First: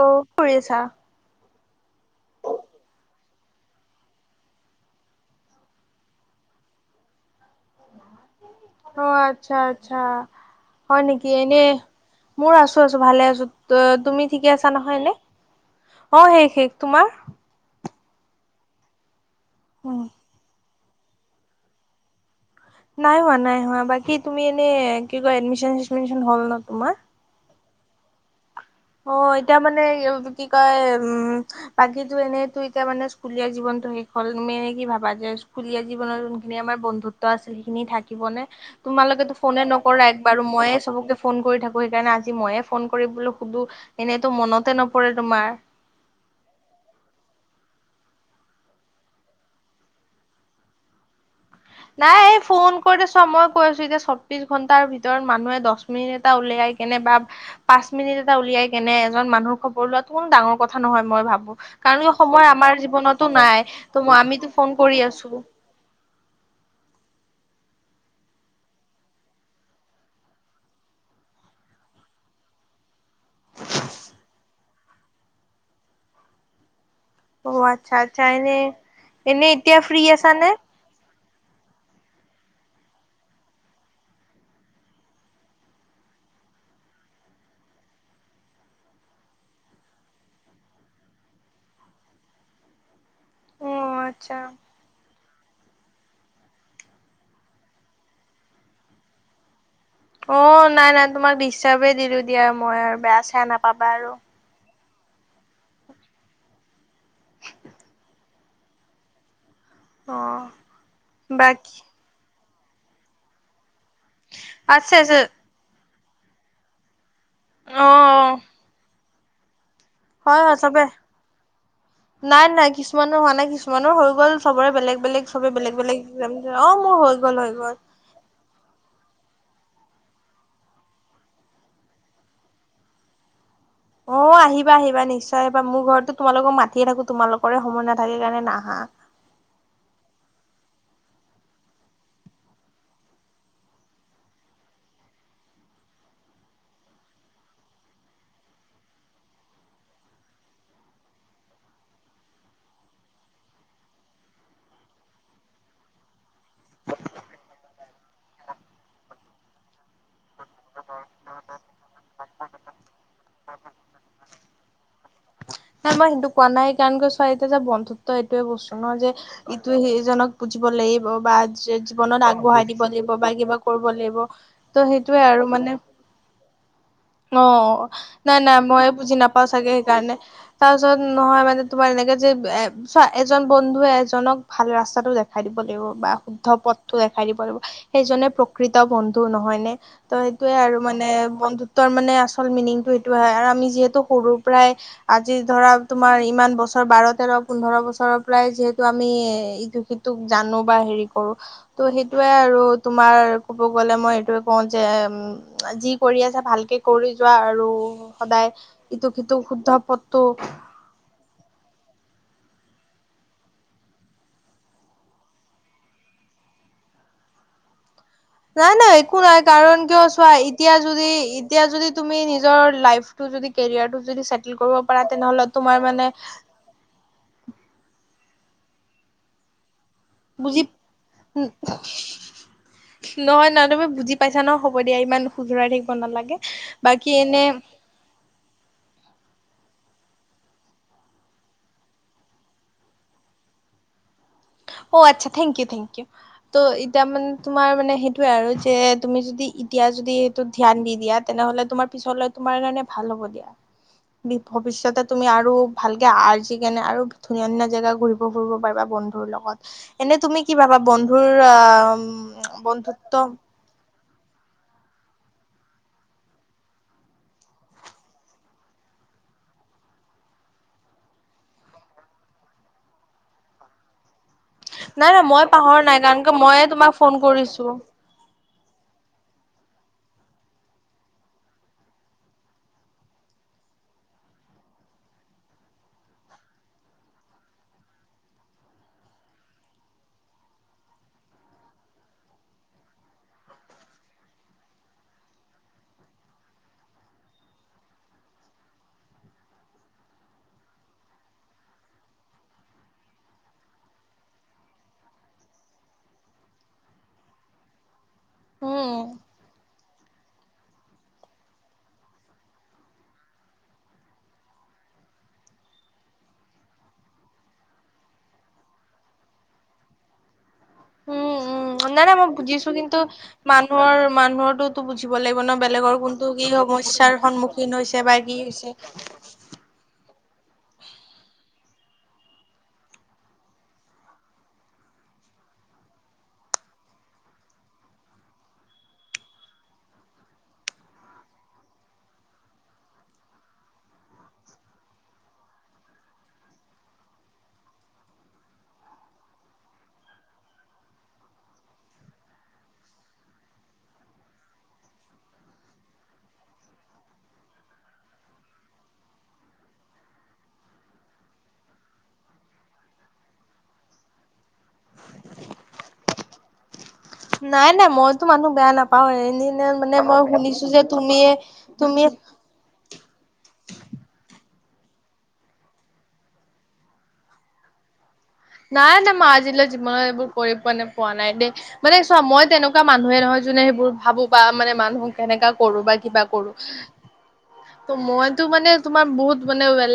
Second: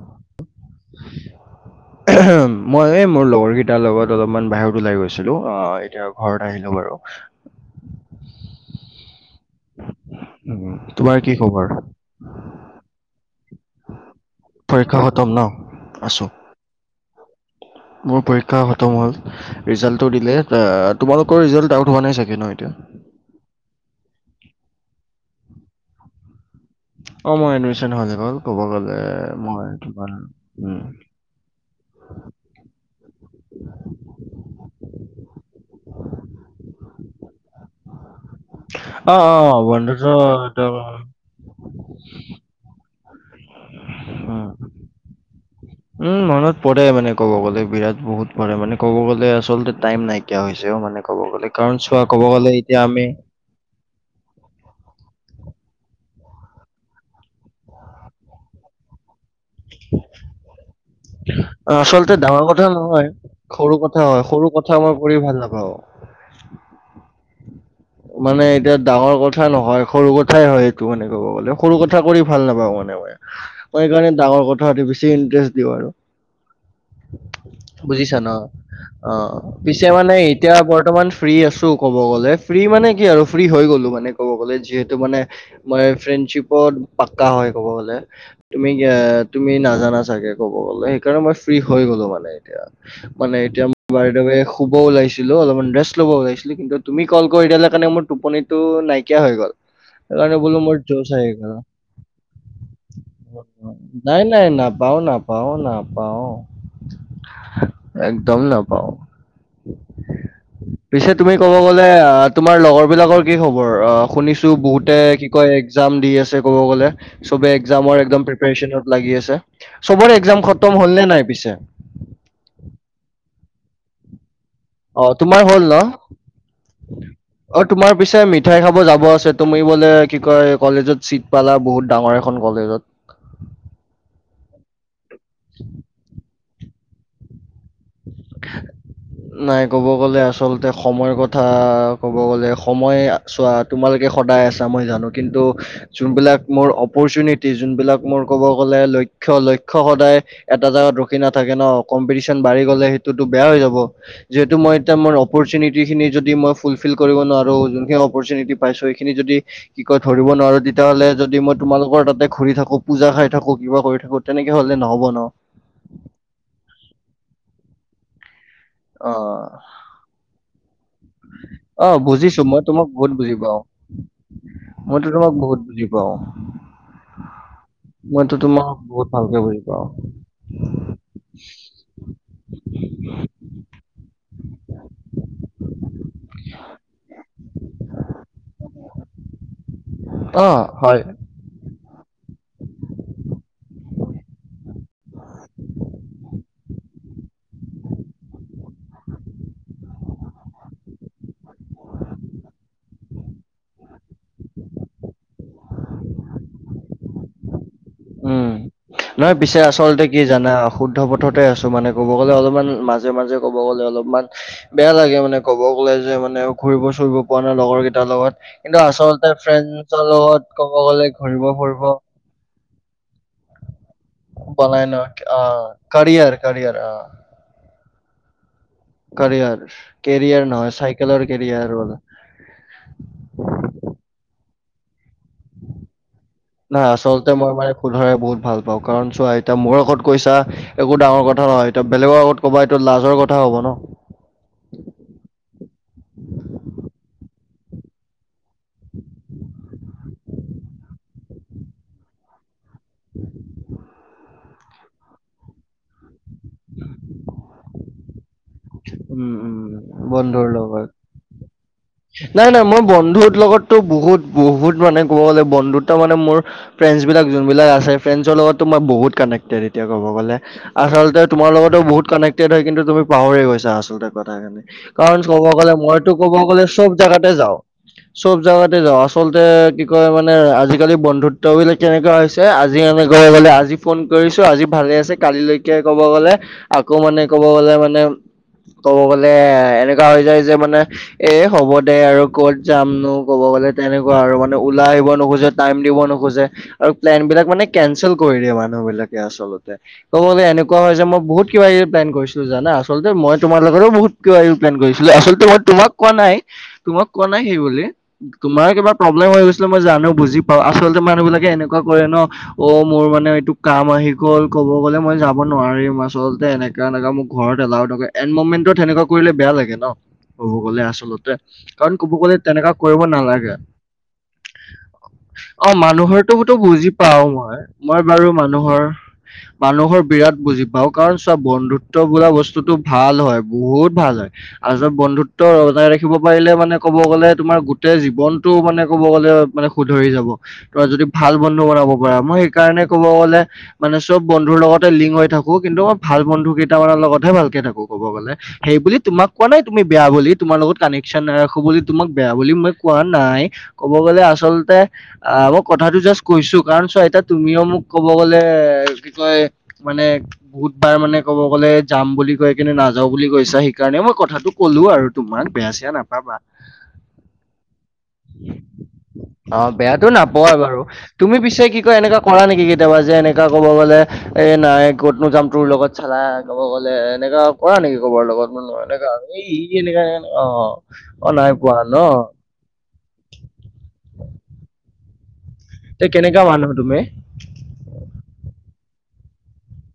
অ কি কৰি আছা? মই এই মোৰ লগৰকেইটাৰ লগত অলপমান বাহিৰত ওলাই গৈছিলো। আ এতিয়া ঘৰত আহিলো বাৰু। [unintelligible] অ আচ্ছা, আচ্ছা উম, হয় তোমাৰ নেকি? কি এনে খবৰ? মোৰ আছ আছো ভালে আছো। অ তুমি ঠিকে আছা পৰীক্ষা নহয় এনে? খতম ন? অ আছো। শেষ, শেষ তোমাৰ? মোৰ পৰীক্ষা খতম হ'ল। ৰিজাল্টটো দিলে। তোমালোকৰ ৰিজাল্টটো আউট হোৱা নাই চাগে ন এতিয়া? নাই হোৱা, নাই হোৱা। বাকী তুমি এনে কি কয় এডমিছন-চেদমিচন হ'ল ন তোমাৰ? অ মই এডমিছন হয় গ'ল ক'ব গল অ এতিয়া মানে কি কয় উম বাকীটো এনেইটো এতিয়া মানে স্কুলীয়া জীৱনটো শেষ হ'ল। তুমি এনে কি ভাবা যে স্কুলীয়া জীৱনত যোনখিনি আমাৰ বন্ধু ত আছিল সেইখিনি থাক থাকিবনে? অ তোমালোকেটো অ ফনে নকৰা বন্ধুতো একবাৰো। একদম ময়ে চবকে ফোন কৰি থাকো সেইকাৰণে আজি ময়ে ফন কৰি বোলো সুধো এনেইটো উম মনতে নপৰে তোমাৰ। উম মনত পৰে মানে ক'ব গ'লে বিৰাট বহুত পৰে মানে ক'ব গ'লে আচলতে টাইম নাই। নাইকিয়া হৈছে অ মানে ক'ব গ'লে। কাৰণ চোৱা নাই ক'ব এই গ'লে ফোন এতিয়া কৰি আমি দেছোৱা মই কৈ আছো এতিয়া চব বিছ ঘণ্টাৰ ভিতৰত মানুহে দছ মিনিট এটা উলিয়াই কেনে বা পাঁচ মিনিট এটা উলিয়াই কেনে এজন মানুহৰ খবৰ লোৱাটো কোনো ডাঙৰ কথা কথা নহয় মই ভাবো। অ, কাৰণ আচলতে ডাঙৰ সময় কথা আমাৰ নহয়, জীৱনতো নাই। সৰু কথা ত মই হয়। সৰু আমিতো কথা ফন মই কৰি ভাল আছোঁ। নাপাওঁ। মানে এতিয়া ডাঙৰ কথা নহয় সৰু কথাই হয় সেইটো মানে ক'ব গ'লে। সৰু কথা কৰি ভাল নাপাওঁ মানে মই। মই সেইকাৰণে ডাঙৰ কথাত বেছি ইণ্টাৰেষ্ট দিওঁ আৰু। অ আচ্ছা বুজিছা আচ্ছা ন? এনে অ এনে এতিয়া পিছে ফ্ৰী মানে আছা নে? এতিয়া বৰ মান ফ্ৰী আছো ক'ব গ'লে। ফ্ৰী মানে কি আৰু ফ্ৰী হৈ গলো মানে ক'ব গ'লে। যিহেতু মানে মই ফ্ৰেণ্ডশ্বিপত পাক্কা হয় ক'ব গলে। তুমি তুমি নাজানা চাগে ক'ব গলে। সেইকাৰণে মই ফ্ৰী হৈ গলো মানে এতিয়া। মানে এতিয়া অ আচ্ছা [unintelligible] শুব ওলাইছিলো। অলপমান ৰেষ্ট ল'ব ওলাইছিলো। কিন্তু তুমি কল কৰি দিলা কাৰণে মোৰ টোপনিটো নাইকিয়া হৈ গ'ল। সেইকাৰণে অ বোলো মোৰ নাই নাই জোচ আহি তোমাক গ'ল ডিষ্টাৰ্বহে দিলো দিয়া মই আৰু বেয়া-চেয়া নাপাবা আৰু। নাই না নাপাওঁ, নাপাওঁ, নাপাওঁ একদম নাপাওঁ। অ পিছে তুমি ক'ব বাকী গলে আ তোমাৰ লগৰ বিলাকৰ কি খবৰ? অ শুনিছ আছে বহুতে আছে কি কয় এক্সাম দি আছে ক'ব গ'লে। চবে অ এক্সামৰ একদম প্ৰিপেৰেচনত লাগি আছে। চবৰে হয় এক্সাম হয় খতম চবে হল নে নাই পিছে? নাই নাই। কিছুমানৰ হোৱা নাই, কিছুমানৰ হৈ গ'ল। চবৰে বেলেগ অ বেলেগ। তোমাৰ চবে হ'ল বেলেগ ন বেলেগ এক্সাম দিছে। অ মোৰ হৈ গ'ল, হৈ অ গ'ল। তোমাৰ পিছে মিঠাই খাব যাব আছে তুমি বোলে কি কয় কলেজত চিট পালা বহুত ডাঙৰ এখন কলেজত। অ আহিবা আহিবা নিশ্চয় আহিবা মোৰ ঘৰতো তোমালোকক মায়ে থাকো তোমালোকৰে সময় নাথাকে কাৰণে নাহা। নাই ক'ব গ'লে আচলতে সময়ৰ কথা ক'ব গ'লে সময়ে। চোৱা তোমালোকে সদায় আছা মই জানো কিন্তু। যোনবিলাক মোৰ অপৰচুনিটি যোনবিলাক মোৰ ক'ব গ'লে লক্ষ্য লক্ষ্য সদায়- এটা জাগাত ৰখি নাথাকে ন কম্পিটিশন বাঢ়ি গ'লে সেইটোতো বেয়া হৈ যাব। যিহেতু মই এতিয়া মোৰ অপৰচুনিটিখিনি যদি মই ফুলফিল কৰিব নোৱাৰো যোনখিনি অপৰচুনুটি পাইছো সেই খিনি যদি- কি কয় ধৰিব নোৱাৰো তেতিয়াহলে যদি মই তোমালোকৰ তাতে ঘুৰি থাকো পূজা খাই থাকো কিবা কৰি থাকো। তেনেকে হ'লে নহ'ব ন। নাই মই সেইটো কোৱা নাই কাৰণ ক ছোৱা এটা যে বন্ধত্ব ত এইটোয়ে বস্তু ন যে অ ইটোয়ে সিজনক বুজিব লাগিব বা অ জীৱনত বুজিছো মই আগবঢ়াই দিব। তোমাক বা বহুত বুজি পাওঁ কিবা কৰিব লাগিব ত' মইতো সেইটোয়ে তোমাক আৰু বহুত মানে। বুজি পাওঁ। অ মইতো নাই নাই তোমাক মই বহুত বুজি ভালকে নাপাও চাগে পাওঁ। সেইকাৰণে। তাৰ পিছত নহয় মানে তোমাৰ এনেকে যে এ চোৱা এজন বন্ধুৱে এজনক ভাল ৰাস্তাটো দেখ। দেখাই দিব লাগিব বা শুদ্ধ পথটো দেখাই দিব লাগিব, সেইজনে প্ৰকৃত বন্ধু নহয় নে? ত সেইটোয়ে অ', আৰু হয়। মানে বন্ধু ত্ব মানে আচল মিনিংটো সেইটো হয় আৰু আমি যিহেতু সৰুৰ পৰাই আ জি ধৰা তোমাৰ ইমান বছৰ বাৰ তেৰ পোন্ধৰ বছৰৰ পৰাই যিহেতু আমি। তোক জানো বা হেৰি কৰো। ত' সেইটোয়ে আৰু তোমাৰ কব গ'লে মই এইটোয়ে কওঁ যে উম। যি কৰি আছো ভালকে কৰি যোৱা আৰু উম। সদায় ইটো নহয় সিটো পিছে শুদ্ধ আচলতে পথ কি জানা শুদ্ধ পথতে আছো মানে ক'ব গ'লে অলপমান মাজে মাজে ক'ব গ'লে অলপমান। বেয়া লাগে মানে ক'ব গ'লে যে মানে ঘুৰিব চুৰিব পৰা নাই লগৰ কেইটাৰ লগত। নাই কিন্তু নাই একো আচলতে নাই কাৰণ কিয় ফ্ৰেণ্ডছৰ চোৱা লগত ক'ব এতিয়া গ'লে যদি ঘূৰিব এতিয়া ফুৰিব যদি তুমি। নিজৰ লাইফটো যদি কেৰিয়াৰটো যদি চেটেল কৰিব পাৰা তেনেহলে তোমাৰ মানে - কিয়াৰ অ কাৰিয়াৰ কেৰিয়াৰ বুজি নহয় চাইকেলৰ কেৰিয়াৰ বল। নহয় নহয়, তুমি বুজি পাইছা ন হ'ব দিয়া ইমান সুধৰাই থাকিব নালাগে। নাই বাকী আচলতে এনে মই মানে শুধৰাই বহুত ভাল পাওঁ কাৰণ চোৱা এতিয়া মোৰ আগত কৈছা একো ডাঙৰ কথা নহয় এয়া বেলেগৰ আগত ক'বা এইটো লাজৰ কথা হ'ব ন। অ আচ্ছা থেংক ইউ থেংক ইউ। ত' এতিয়া মানে তোমাৰ মানে সেইটোয়ে আৰু যে তুমি যদি এতিয়া যদি। ধ্যান দি দিয়া তেনেহলে তোমাৰ পিছ তোমাৰ কাৰণে ভাল হ'ব দিয়া। ভৱিষ্যতে তুমি আৰু ভালকে আৰ্জি কেনে আৰু ধুনীয়া ধুনীয়া জেগা ঘূ ৰিব ফুৰিব পাৰিবা বন্ধুৰ উম উম লগত। এনে তুমি বন্ধুৰ কি ভাবা লগত বন্ধুৰ আহ বন্ধুত্ব - তো বহুত বহুত মানে ক'ব গ'লে বন্ধুতা মানে মোৰ, ফ্ৰেণ্ড বিলাক যোনবিলাক আছে ফ্ৰেণ্ডৰ লগতো মই বহুত কানেক্টেড এতিয়া ক'ব গ'লে। আচলতে তোমাৰ লগতো বহুত কানেক্টেড হয়, কিন্তু তুমি পাহৰি গৈছা আচলতে কথাখিনি। নাই কাৰণ নাই কব মই গ'লে পাহৰা নাই মইতো কাৰণ ক'ব কিয় ময়ে গ'লে চব তোমাক ফোন জাগাতে যাওঁ। কৰিছো চব জাগাতে যাওঁ, আচলতে কি কয় মানে আজিকালি বন্ধুত্ব বিলাক কেনেকুৱা হৈ আজি এনে ক'ব গ'লে আজি ফোন কৰিছোঁ আজি ভালে আছে কালিলৈকে ক'ব গ'লে, আকৌ মানে ক'ব গলে মানে কব গলে এনেকুৱা হৈ যায় যে মানে, এ হ'ব দে আৰু ক'ত যামনো ক'ব গ'লে তেনেকুৱা আৰু মানে ওলাই আহিব নোখোজে, টাইম দিব নোখোজে আৰু প্লেন বিলাক মানে কেনচেল কৰি দিয়ে মানুহ বিলাকে আচলতে। ক'ব গ'লে এনেকুৱা হয় যে মই বহুত কিবা কিবি প্লেন কৰিছিলো জানা আচলতে মই, তোমাৰ লগতো বহুত কিবাকিবি প্লেন কৰিছিলো, আচলতেই তোমাক কোৱা নাই, তোমাক কোৱা নাই সেইবুলি। তোমাৰ কিবা উম প্ৰব্লেম হৈ গৈছিলে মই জানো বুজি পাও, আচলতে মানুহ বিলাকে এনেকুৱা কৰে ন অ মোৰ মানে এইটো কাম আহি গ'ল, কব গ'লে মই যাব নোৱাৰিম আচলতে এনেক। কা এনে কাম মোক ঘৰত এলাও নকৰে এনমেনটো তেনেকুৱা কৰিলে বেয়া লাগে ন, ক'ব গ'লে আ- আচলতে। উম উম কাৰণ নাই কব নাই মই গলে, বুজিছো তেনেকা কিন্তু কৰিব নালাগে। মানুহৰ মানুহৰটোতো বুজিব লাগিব ন অ' বেলেগৰ কোনটো কি মানুহৰটোতো বুজি সমস্যাৰ পাওঁ মই। সন্মুখীন হৈছে মই বা বাৰু কি হৈছে মানুহৰ মানুহৰ বিৰাট বুজি পাওঁ। কাৰণ চোৱা, বন্ধুত্ব বোলা বস্তুটো ভাল হয়, বহুত ভাল হয়। আৰু য বন্ধুত্ব বজাই ৰাখিব পাৰিলে মানে, কব গলে তোমাৰ গোটেই জীৱনটো মানে কব গলে মানে, শুধৰি যাব, তই যদি ভাল বন্ধু বনাব পাৰা। মই সেইকাৰণে কব গ'লে, মানে চব বন্ধুৰ লগতে লিংক হৈ থাকোঁ, কিন্তু মই ভাল বন্ধু কেইটামানৰ লগতহে ভালকে থাকোঁ, ক'ব গ'লে। সেই বুলি তোমাক কোৱা নাই তুমি বেয়া বুলি। তোমাৰ লগত কানেকশ্যন নাৰাখো বুলি তোমাক বেয়া বুলি মই কোৱা নাই। ক'ব গ'লে আচলতে আ- মই কথাটো জাষ্ট কৈছোঁ। কাৰণ চোৱা, এতিয়া তুমিও মোক কব গ'লে, কি কয় মানে বহুতবাৰ মানে ক'ব গলে যাম বুলি কৈ কিন্তু নাযাওঁ বুলি কৈছা সেইকাৰণে মই কথাটো ক'লো আৰু তোমাক। বেয়া-চেয়া নাপাবা। নাই - নাই, মইতো মানুহ বেয়া নাপাওঁ। এনে - অ এনে মানে বেয়াটো মই নাপোৱা শুনিছোঁ বাৰু যে তুমিয়ে তুমি পিছে কি কয় তুমি এনেকা কৰা নেকি কেতিয়াবা যে এনেকুৱা ক'ব গ'লে, এই নাই, ক'তনো যাম তোৰ লগত চালা, ক'ব গ'লে এনেকুৱা কৰা নেকি ক'বাৰ লগত? ম নাই - এনেকা নাই, মই এই আজিলৈ ই এনেকা জীৱনত এইবোৰ অ কৰি পোৱা নে- পোৱা অ নাই দেই। পোৱা ন মানে চোৱা, মই তেনে কুৱা মানুহে নহয়, যোনে সেইবোৰ ভাবোঁ বা মানে মানুহ তেনেকা কৰোঁ বা তে কিবা কেনেকা কৰোঁ। মানুহ তুমি তো মইতো মানে তোমাৰ বহুত মানে ৱেল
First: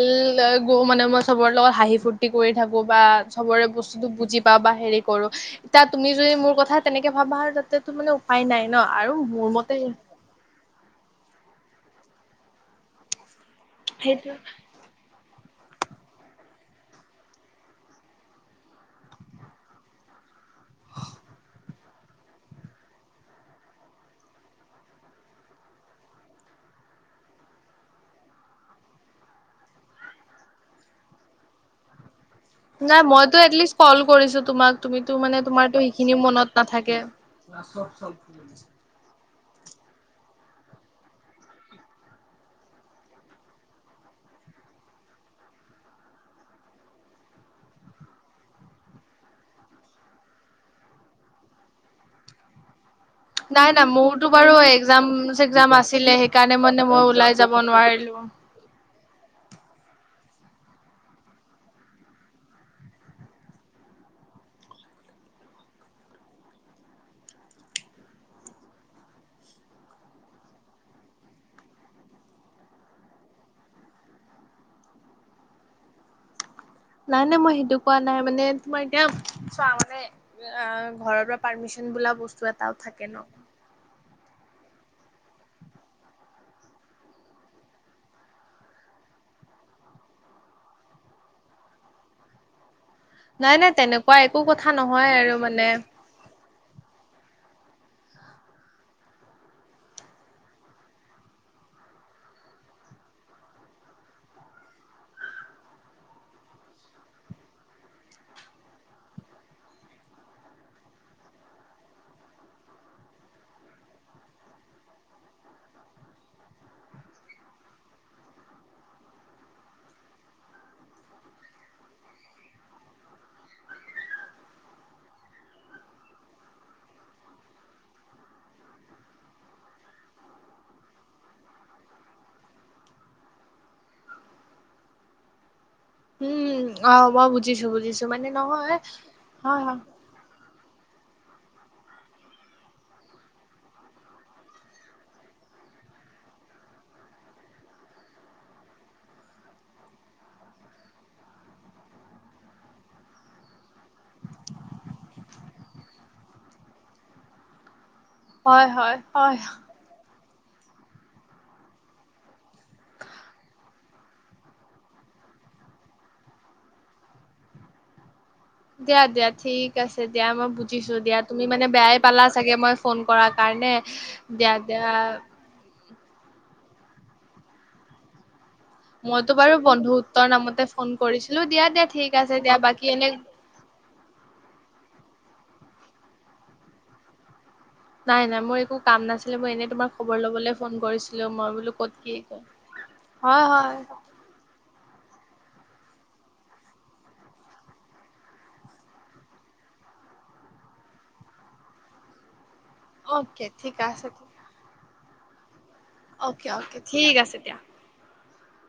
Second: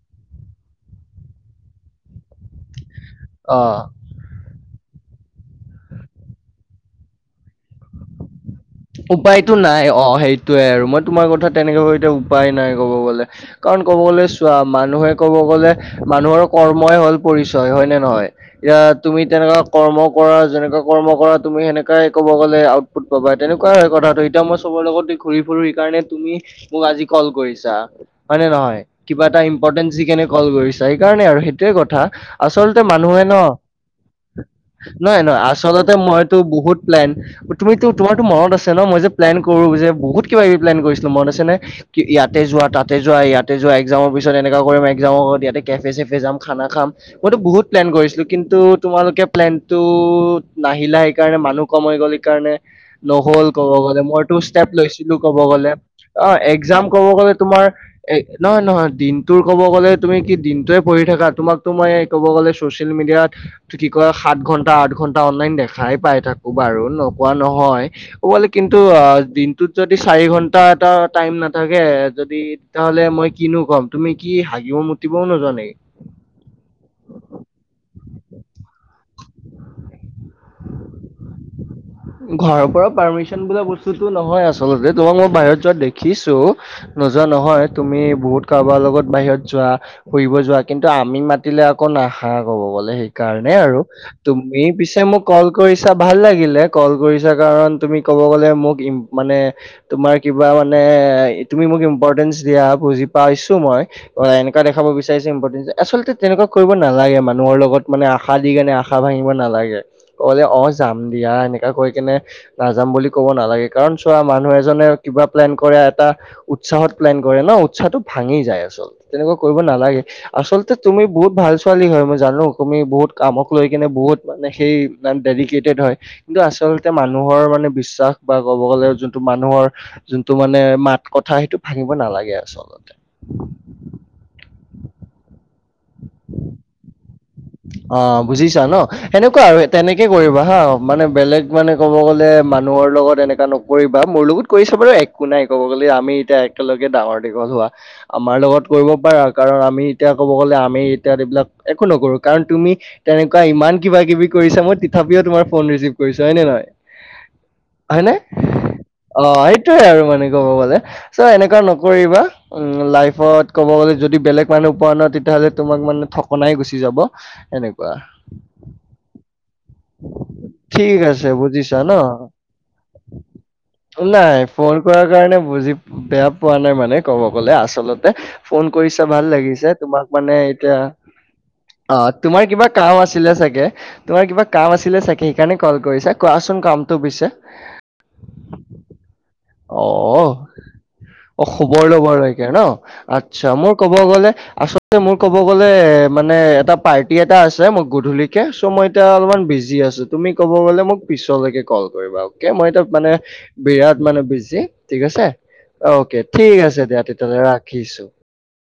গ, মানে মই চবৰ লগত হাঁহি ফুুৰ্- তি কৰি থাকোঁ বা চবৰে অ বস্তুটো বুজি বা বা হেৰি কৰোঁ। এতিয়া তুমি যদি মোৰ কথা তেনেকে ভাবা, তাতেতো মানে উপায় নাই ন আৰু মোৰ উপায়তো মতে নাই, অ'। সেইটোৱে আৰু, মই তোমাৰ কথা তেনেকে [unintelligible] এতিয়া উপায় নাই, কব গ'লে। কাৰণ কব গ'লে সেইটোৱে চোৱা, মানুহে কব গলে মানুহৰ কৰ্মই হ'ল পৰিচয়, হয়নে নহয়? এয়া তুমি তেনেকুৱা কৰ্ম কৰা, যেনেকুৱা কৰ্ম কৰা, তুমি সেনেকাই ক'ব গলে আউটপুট পাবা। তেনেকুৱা হয় কথাটো। এতিয়া মই চবৰ লগতে ঘূৰি ফুুৰোঁ, সেইকাৰণে তুমি মোক আজি ক'ল কৰিছা। হয়নে নহয়? কিবা এটা ইম্পৰ্টেচ ইকানে কল কৰিছা। সেইকাৰণে আৰু, সেইটোৱে কথা। আচলতে নাই মানুহে মইতো ন', এটলিষ্ট কল কৰিছো তোমাক তুমিতো মানে নহয়-নহয়, তোমাৰতো আচলতে সেইখিনি মইতো মনত বহুত নাথাকে। প্লেন তুমিতো- তোমাৰতো মনত আছে ন', মই যে প্লেন কৰোঁ যে বহুত কিবা-কিবি প্লেন কৰিছিলোঁ, মনত আছেনে? কি ইয়াতে যোৱা, তাতে যোৱা, ইয়াতে যোৱা, এক্সামৰ পিছত এনেকুৱা কৰিম, এক্জামৰ আগত ইয়াতে কেফে-চেফে যাম, খানা খাম মইতো বহুত প্লেন কৰিছিলোঁ। কিন্তু তোমালোকে প্লেনটোত নাহিলা, সেইকাৰণে মানুহ কম হৈ গ'ল, এই কাৰণে। নহ'ল নাই কব নাই গ'লে। মোৰতো মইটো বাৰু ষ্টেপ এক্জাম লৈছিলোঁ ক'ব চেক্জাম গ'লে। আছিলে অ' সেইকাৰণে মানে একজাম মই কব ওলাই গলে, যাব তোমাৰ নোৱাৰিলো। এ নহয় - নহয়। দিনটোৰ ক'ব গ'লে, তুমি কি দিনটোৱে পঢ়ি থাকা? তোমাকতো মই ক'ব গ'লে ছ'চিয়েল মিডিয়াত টো কি কয়, সাত ঘণ্টা - আঠ ঘণ্টা অনলাইন দেখাই পাই থাকোঁ বাৰু, নোপোৱা নহয়। ক'ব গ'লে কিন্তু অ' দিনটোত যদি চাৰি ঘন্টা এটা টাইম নাথাকে যদি তেতিয়াহলে মই কিনো কম? তুমি কি হাগিব - মুতিবও নোযোৱা নেকি? নাই - নাই, মই সেইটো কোৱা নাই। মানে তোমাৰ এতিয়া- চোৱা, মানে অ'- ঘৰৰ পৰা পাৰ্মিচ ঘৰৰ পৰা পাৰ্মিচন বোলা বস্তুটো নহয় আচলতে। তোমাক মই বাহিৰত যোৱা দেখিছোঁ। নোযোৱা নহয়। তুমি বহুত কাৰোবাৰ লগত বাহিৰত যোৱা। ফুৰিব যোৱা। কিন্তু আমি মাতিলে আকৌ নাহা, কব গ'লে। সেই কাৰণে নাই নাই আৰু। তেনেকুৱা একো তুমি কথা পিছে নহয় মোক আৰু কল মানে কৰিছা ভাল লাগিলে। কল কৰিছা কাৰণ, তুমি ক'ব গ'লে মোক ইম্প- মানে তোমাৰ কিবা মানে- তুমি মোক ইম্পৰ্টেন্ঞ্চ দিয়া, বুজি পাইছোঁ মই। অ' এনেকুৱা দেখাব বিচাৰিছে ইম্পৰ্টেছ যে- আচলতে তেনেকুৱা কৰিব নালাগে মানুহৰ লগত, মানে আশা দিকেনে আশা আশা ভাঙিব নালাগে। কবলে অ' যাম দিয়া, এনেকা কৈকেনে নাযাম বুলি ক'ব নালাগে। কাৰণ চোৱা, মানুহ এজনে কিবা প্লেন কৰে এটা উৎসাহত প্লেন কৰে ন', উৎসাহটো ভাঙি যায় আচলতে, তেনেকুৱা কৰিব নালাগে। আচলতে তুমি বহুত ভাল ছোৱালী হয়, মই জানো। তুমি বহুত কামক লৈকিনে বহুত মানে সেই ডেডিকেটেড হয়। কিন্তু আচলতে মানুহৰ মানে বিশ্বাস বা ক'ব গ'লে যোনটো মানুহৰ যোনটো মানে মাত-কথা, সেইটো ভাঙিব নালাগে আচলত। [inaudible] উম অ' মই বুজিছো বুজিছো অ', মানে বুজিছা নহয় ন সেনেকুৱা আৰু হয় হয় তেনেকে কৰিবা হা মানে বেলেগ মানে ক'ব গ'লে মানুহৰ লগত এনেকুৱা নকৰিবা মোৰ লগত কৰিচা বাৰু এক একো নাই ক'ব গ'লে, আমি এতিয়া একেলগে ডাঙৰ দীঘল হোৱা। আমাৰ লগত কৰিব পাৰা, কাৰণ আমি এতিয়া ক'ব গ'লে আমি এতিয়াত এইবিলাক একো নকৰোঁ। কাৰণ তুমি তেনেকুৱা ইমান কিবা কিবি কৰিছা, মই তথাপিও তোমাৰ ফোন ৰিচিভ কৰিছো হয় নে নহয়? হয়নে? হয় হয় হয়। সেইটোৱে আৰু মানে কব গলে। চ' এনেকুৱা নকৰিবা। উ লাইফত ক'ব গ'লে যদি বেলেগ মানুহ পোৱা ন তেতিয়াহ'লে তোমাক মানে ঠকনাই গুচি যাব। এনেকুৱা। দিয়া দিয়া। ঠিক আছে দিয়া মই বুজিছোঁ ঠিক দিয়া, আছে তুমি মানে বুজিছা ন? বেয়াই পালা চাগে মই ফোন কৰাৰ কাৰণে। নাই দিয়া ফোন দিয়া কৰাৰ কাৰণে বুজি বেয়া পোৱা নাই মানে ক'ব গ'লে আচলতে। ফোন কৰিছো ভাল মইতো বাৰু লাগিছে, তোমাক বন্ধুত্বৰ মানে নামতে এতিয়া ফোন কৰিছিলো দিয়া দিয়া ঠিক অ' আছে তোমাৰ দিয়া কিবা বাকী কাম এনে আছিলে চাগে, তোমাৰ কিবা কাম আছিলে চাগে সেইকাৰণে কল কৰিছা? কোৱাচোন কামটো পিছে? নাই নাই মই একো কাম নাছিলে, মই এনেই তোমাৰ খবৰ অ। লবলে ফোন কৰিছিলো, অ মই বোলো খবৰ ক'ত ল'বৰ কি লৈকে ন হয় আচ্ছা মোৰ হয় কব গলে আচলতে মোৰ কব গলে মানে এটা পাৰ্টি এটা আছে মই গধূলিকে চ' মই এতিয়া অলপমান বিজি আছো। তুমি ক'ব গ'লে মোক পিছলৈকে কল কৰিবা অকে। মই এতিয়া মানে অ'কে ঠিক বিৰাট আছে মানে বিজি ঠিক আছে। অকে ঠিক অ'কে আছে দিয়া, ঠিক তেতিয়া হ'লে আছে দিয়া ৰাখিছো।